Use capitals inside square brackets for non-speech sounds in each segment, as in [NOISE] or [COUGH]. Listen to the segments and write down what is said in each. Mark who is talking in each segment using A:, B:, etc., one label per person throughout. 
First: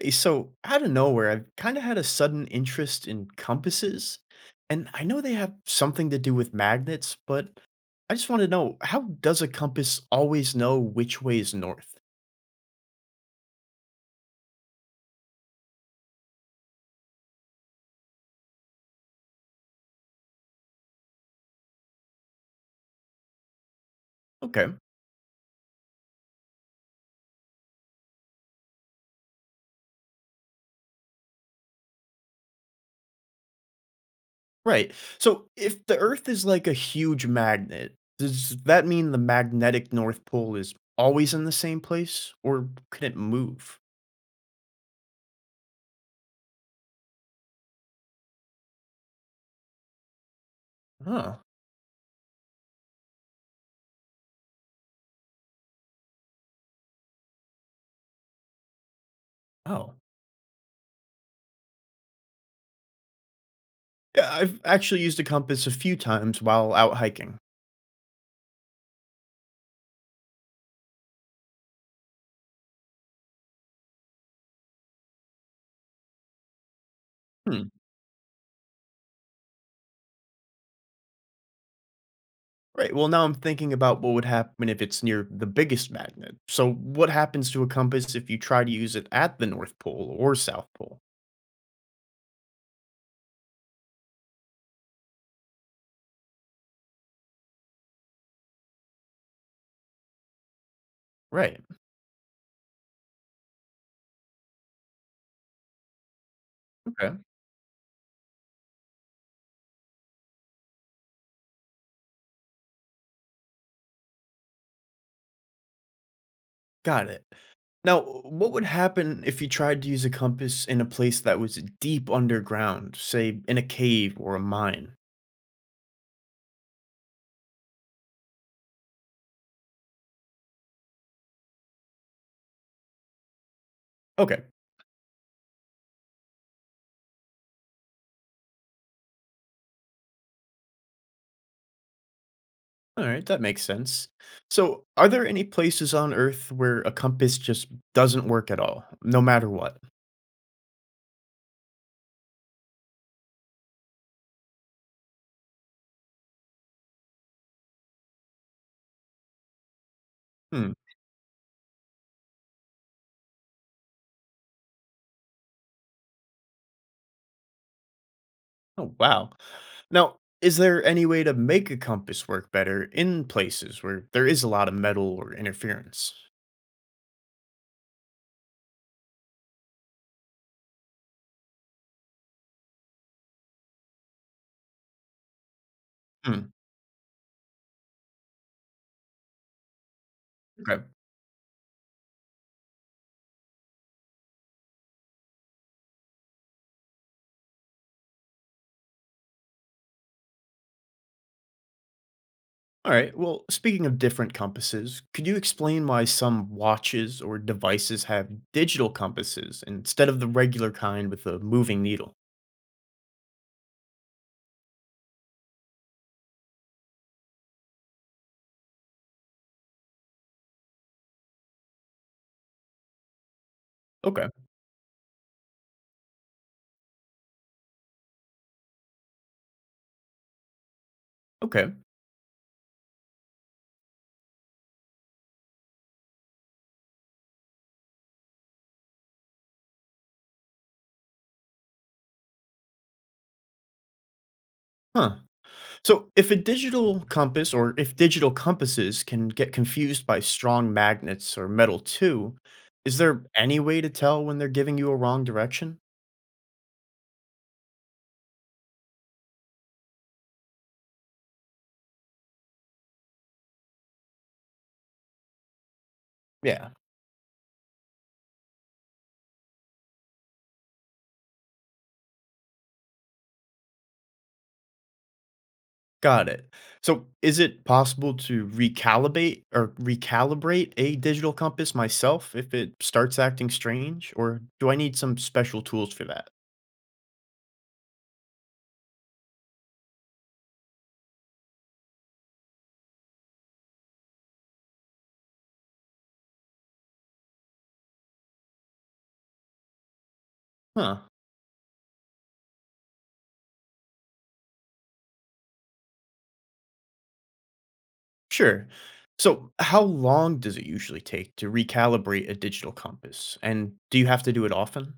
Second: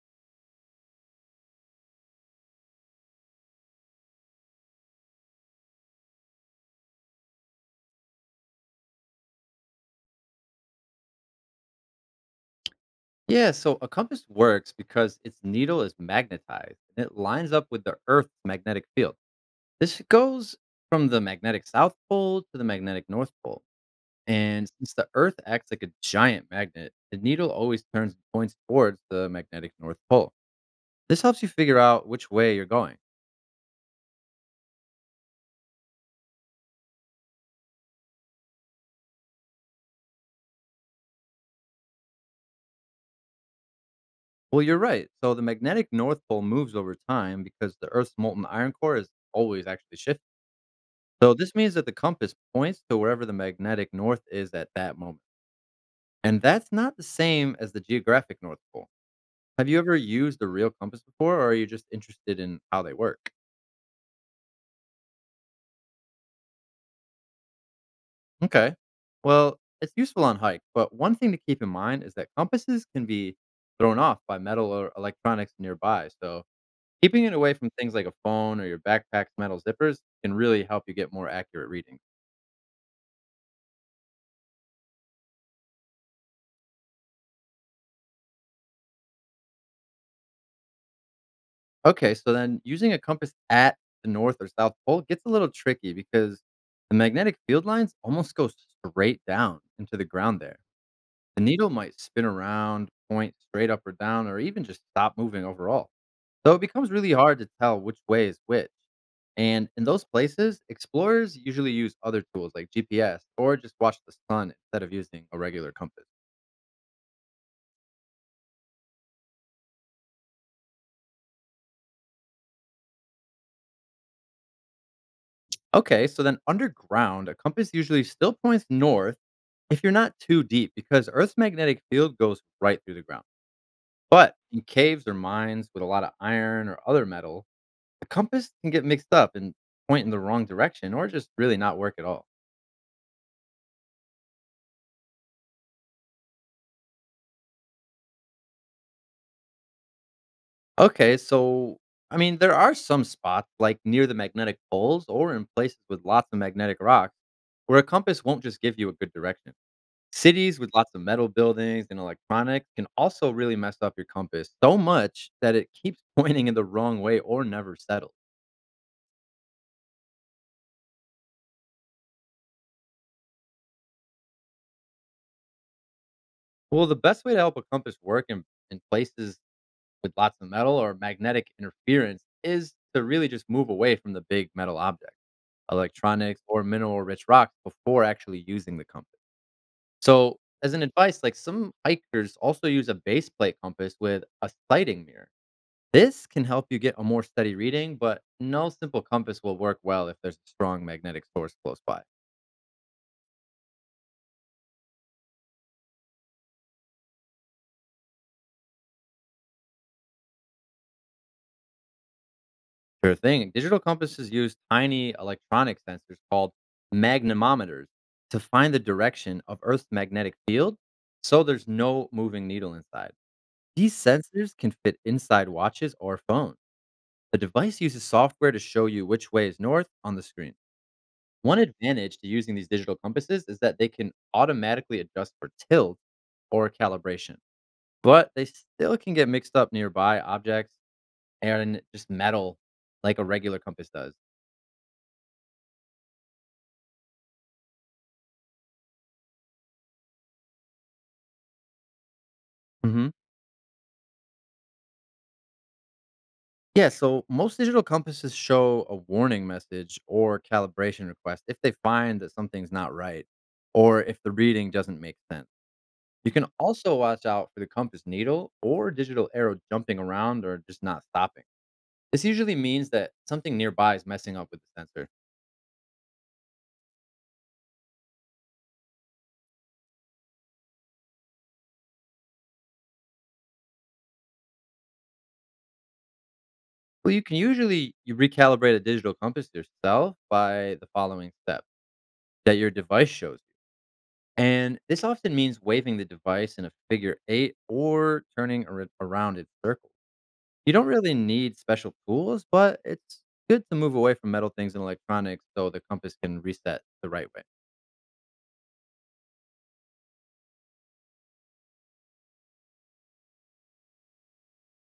A: Hey, so, out of nowhere, I've kind of had a sudden interest in compasses. And I know they have something to do with magnets, but I just want to know, how does a compass always know which way is north?
B: Yeah, so a compass works because its needle is magnetized and it lines up with the Earth's magnetic field. This goes from the magnetic South Pole to the magnetic North Pole.
A: Okay,
B: And since the Earth acts like a giant magnet, the needle always turns and points towards the magnetic North Pole. This helps you figure out which way you're going.
A: right. So, if the Earth is like a huge magnet, does that mean the magnetic North Pole is always in the same place, or can it move?
B: Well, you're right. So the magnetic North Pole moves over time because the Earth's molten iron core is always actually shifting. So
A: Huh.
B: this means that the compass points to wherever the magnetic north is at that moment. And that's not the same as the geographic North Pole. Have you
A: Oh.
B: ever used a real compass before, or are you just interested in how they work?
A: Yeah, I've actually used a compass a few times while out hiking.
B: Okay. Well, it's useful on hike, but one thing to keep in mind is that compasses can be thrown off by metal or electronics nearby. So keeping it away
A: Hmm.
B: from things like a phone or your backpack's metal zippers can really help you get more accurate readings.
A: Right. Well, now I'm thinking about what would happen if it's near the biggest magnet. So, what happens to a compass if you try to use it at the North Pole or South Pole?
B: Okay, so then using a compass at the North or South Pole gets a little tricky because the magnetic field lines almost go straight down into the ground there. The
A: Right.
B: needle might spin around, point straight up or down, or even just stop moving overall. So it becomes really
A: Okay.
B: hard to tell which way is which. And in those places, explorers usually use other tools like GPS or just watch the sun instead of using a regular compass.
A: Got it. Now, what would happen if you tried to use a compass in a place that was deep underground, say in a cave or a mine?
B: Okay, so then underground, a compass usually still points north if you're not too deep because Earth's magnetic field goes right through the ground. But
A: Okay.
B: in caves or mines with a lot of iron or other metals, a compass can get mixed up and point in the wrong direction or just really not work at all.
A: All right. That makes sense. So, are there any places on Earth where a compass just doesn't work at all, no matter what?
B: Okay, so I mean, there are some spots like near the magnetic poles or in places with lots of magnetic rocks where a compass won't just give you a good direction. Cities with
A: Hmm.
B: lots of metal buildings and electronics can also really mess up your compass so much that it keeps [LAUGHS] pointing in the wrong way or never settles.
A: Oh, wow. Now, is there any way to make a compass work better in places where there is a lot of metal or interference?
B: Well, the best way to help a compass work in places with lots of metal or magnetic interference is to really just move away from the big metal objects, electronics,
A: Hmm.
B: or mineral rich rocks before actually using the compass. So, as
A: Okay.
B: an advice, like some hikers also use a base plate compass with a sighting mirror. This can help you get a more steady reading, but no simple compass will work well if there's a strong magnetic source close by.
A: All right. Well, speaking of different compasses, could you explain why some watches or devices have digital compasses instead of the regular kind with a moving needle?
B: Sure thing. Digital compasses use tiny electronic sensors called magnemometers to find the direction of Earth's magnetic field, so there's no moving needle inside. These
A: Okay.
B: sensors can fit inside watches or phones. The device uses software to show you which way is north on the screen. One
A: Okay.
B: advantage to using these digital compasses is that they can automatically adjust for tilt or calibration, but they still can get mixed up nearby objects and just metal like a regular compass does.
A: Huh. So, if a digital compass, or if digital compasses can get confused by strong magnets or metal too, is
B: Mhm.
A: there any way to tell when they're giving you a wrong direction?
B: Yeah, so most digital compasses show a warning message or calibration request if they find that something's not right or if the reading doesn't make sense. You can
A: Yeah,
B: also watch out for the compass needle or digital arrow jumping around or just not stopping. This usually means that something nearby is messing up with the sensor.
A: got it. So, is it possible to recalibrate or recalibrate a digital compass myself if it starts acting strange, or do I need some special tools for that?
B: Well, you can usually you recalibrate a digital compass yourself by the following steps that your device shows you. And this often means waving the device in a figure eight or turning around in circles. You don't
A: Huh,
B: really need special tools, but it's good to move away from metal things and electronics so the compass can reset the right way.
A: sure. So, how long does it usually take to recalibrate a digital compass? And do you have to do it often?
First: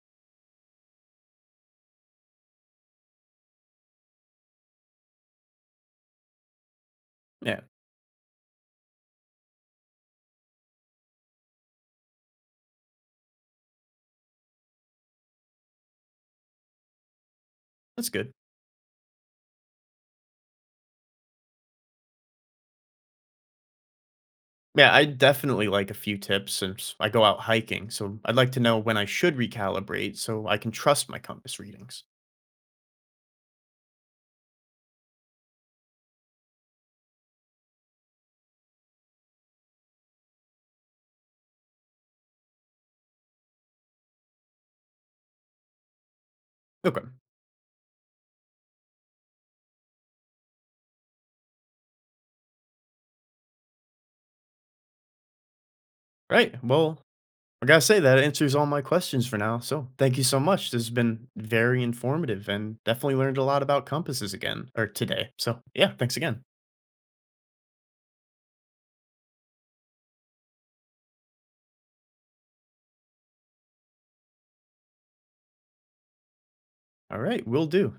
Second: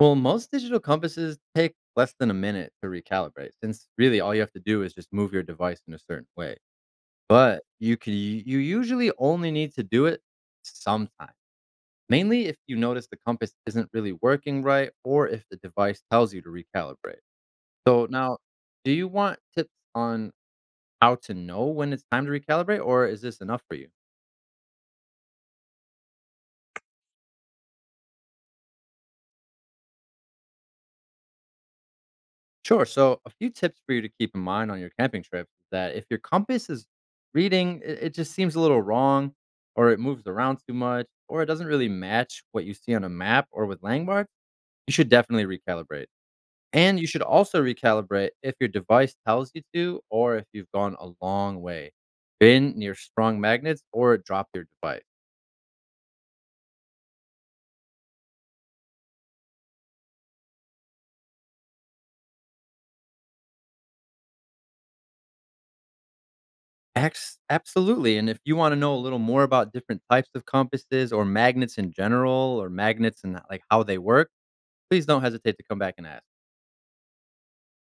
B: Well, most digital compasses take less than a minute to recalibrate, since really all you have to do is just move your device in a certain way.
A: Yeah,
B: But you usually only need to do it sometime. Mainly if you notice the compass isn't really working right or if the device tells you to recalibrate. So
A: that's good.
B: now, do you want tips on how to know when it's time to recalibrate, or is this enough for you?
A: Yeah, I definitely like a few tips since I go out hiking, so I'd like to know when I should recalibrate so I can trust my compass readings.
B: Sure. So, a few tips for you to keep in mind on your camping trips is that if your compass is reading, it just seems a little wrong, or it moves around too much, or it doesn't really match what you see on a map or with landmarks, you should definitely recalibrate. And
A: Okay.
B: you should also recalibrate if your device tells you to, or if you've gone a long way, been near strong magnets, or dropped your device.
A: Right. Well, I gotta say that answers all my questions for now. So thank you so much. This has been very informative and definitely learned a lot about compasses again or today. So yeah, thanks again.
B: Absolutely. And if you want to know a little more about different types of compasses or magnets in general, or magnets and like how they work, please don't hesitate to come back and ask.
A: All right, will do.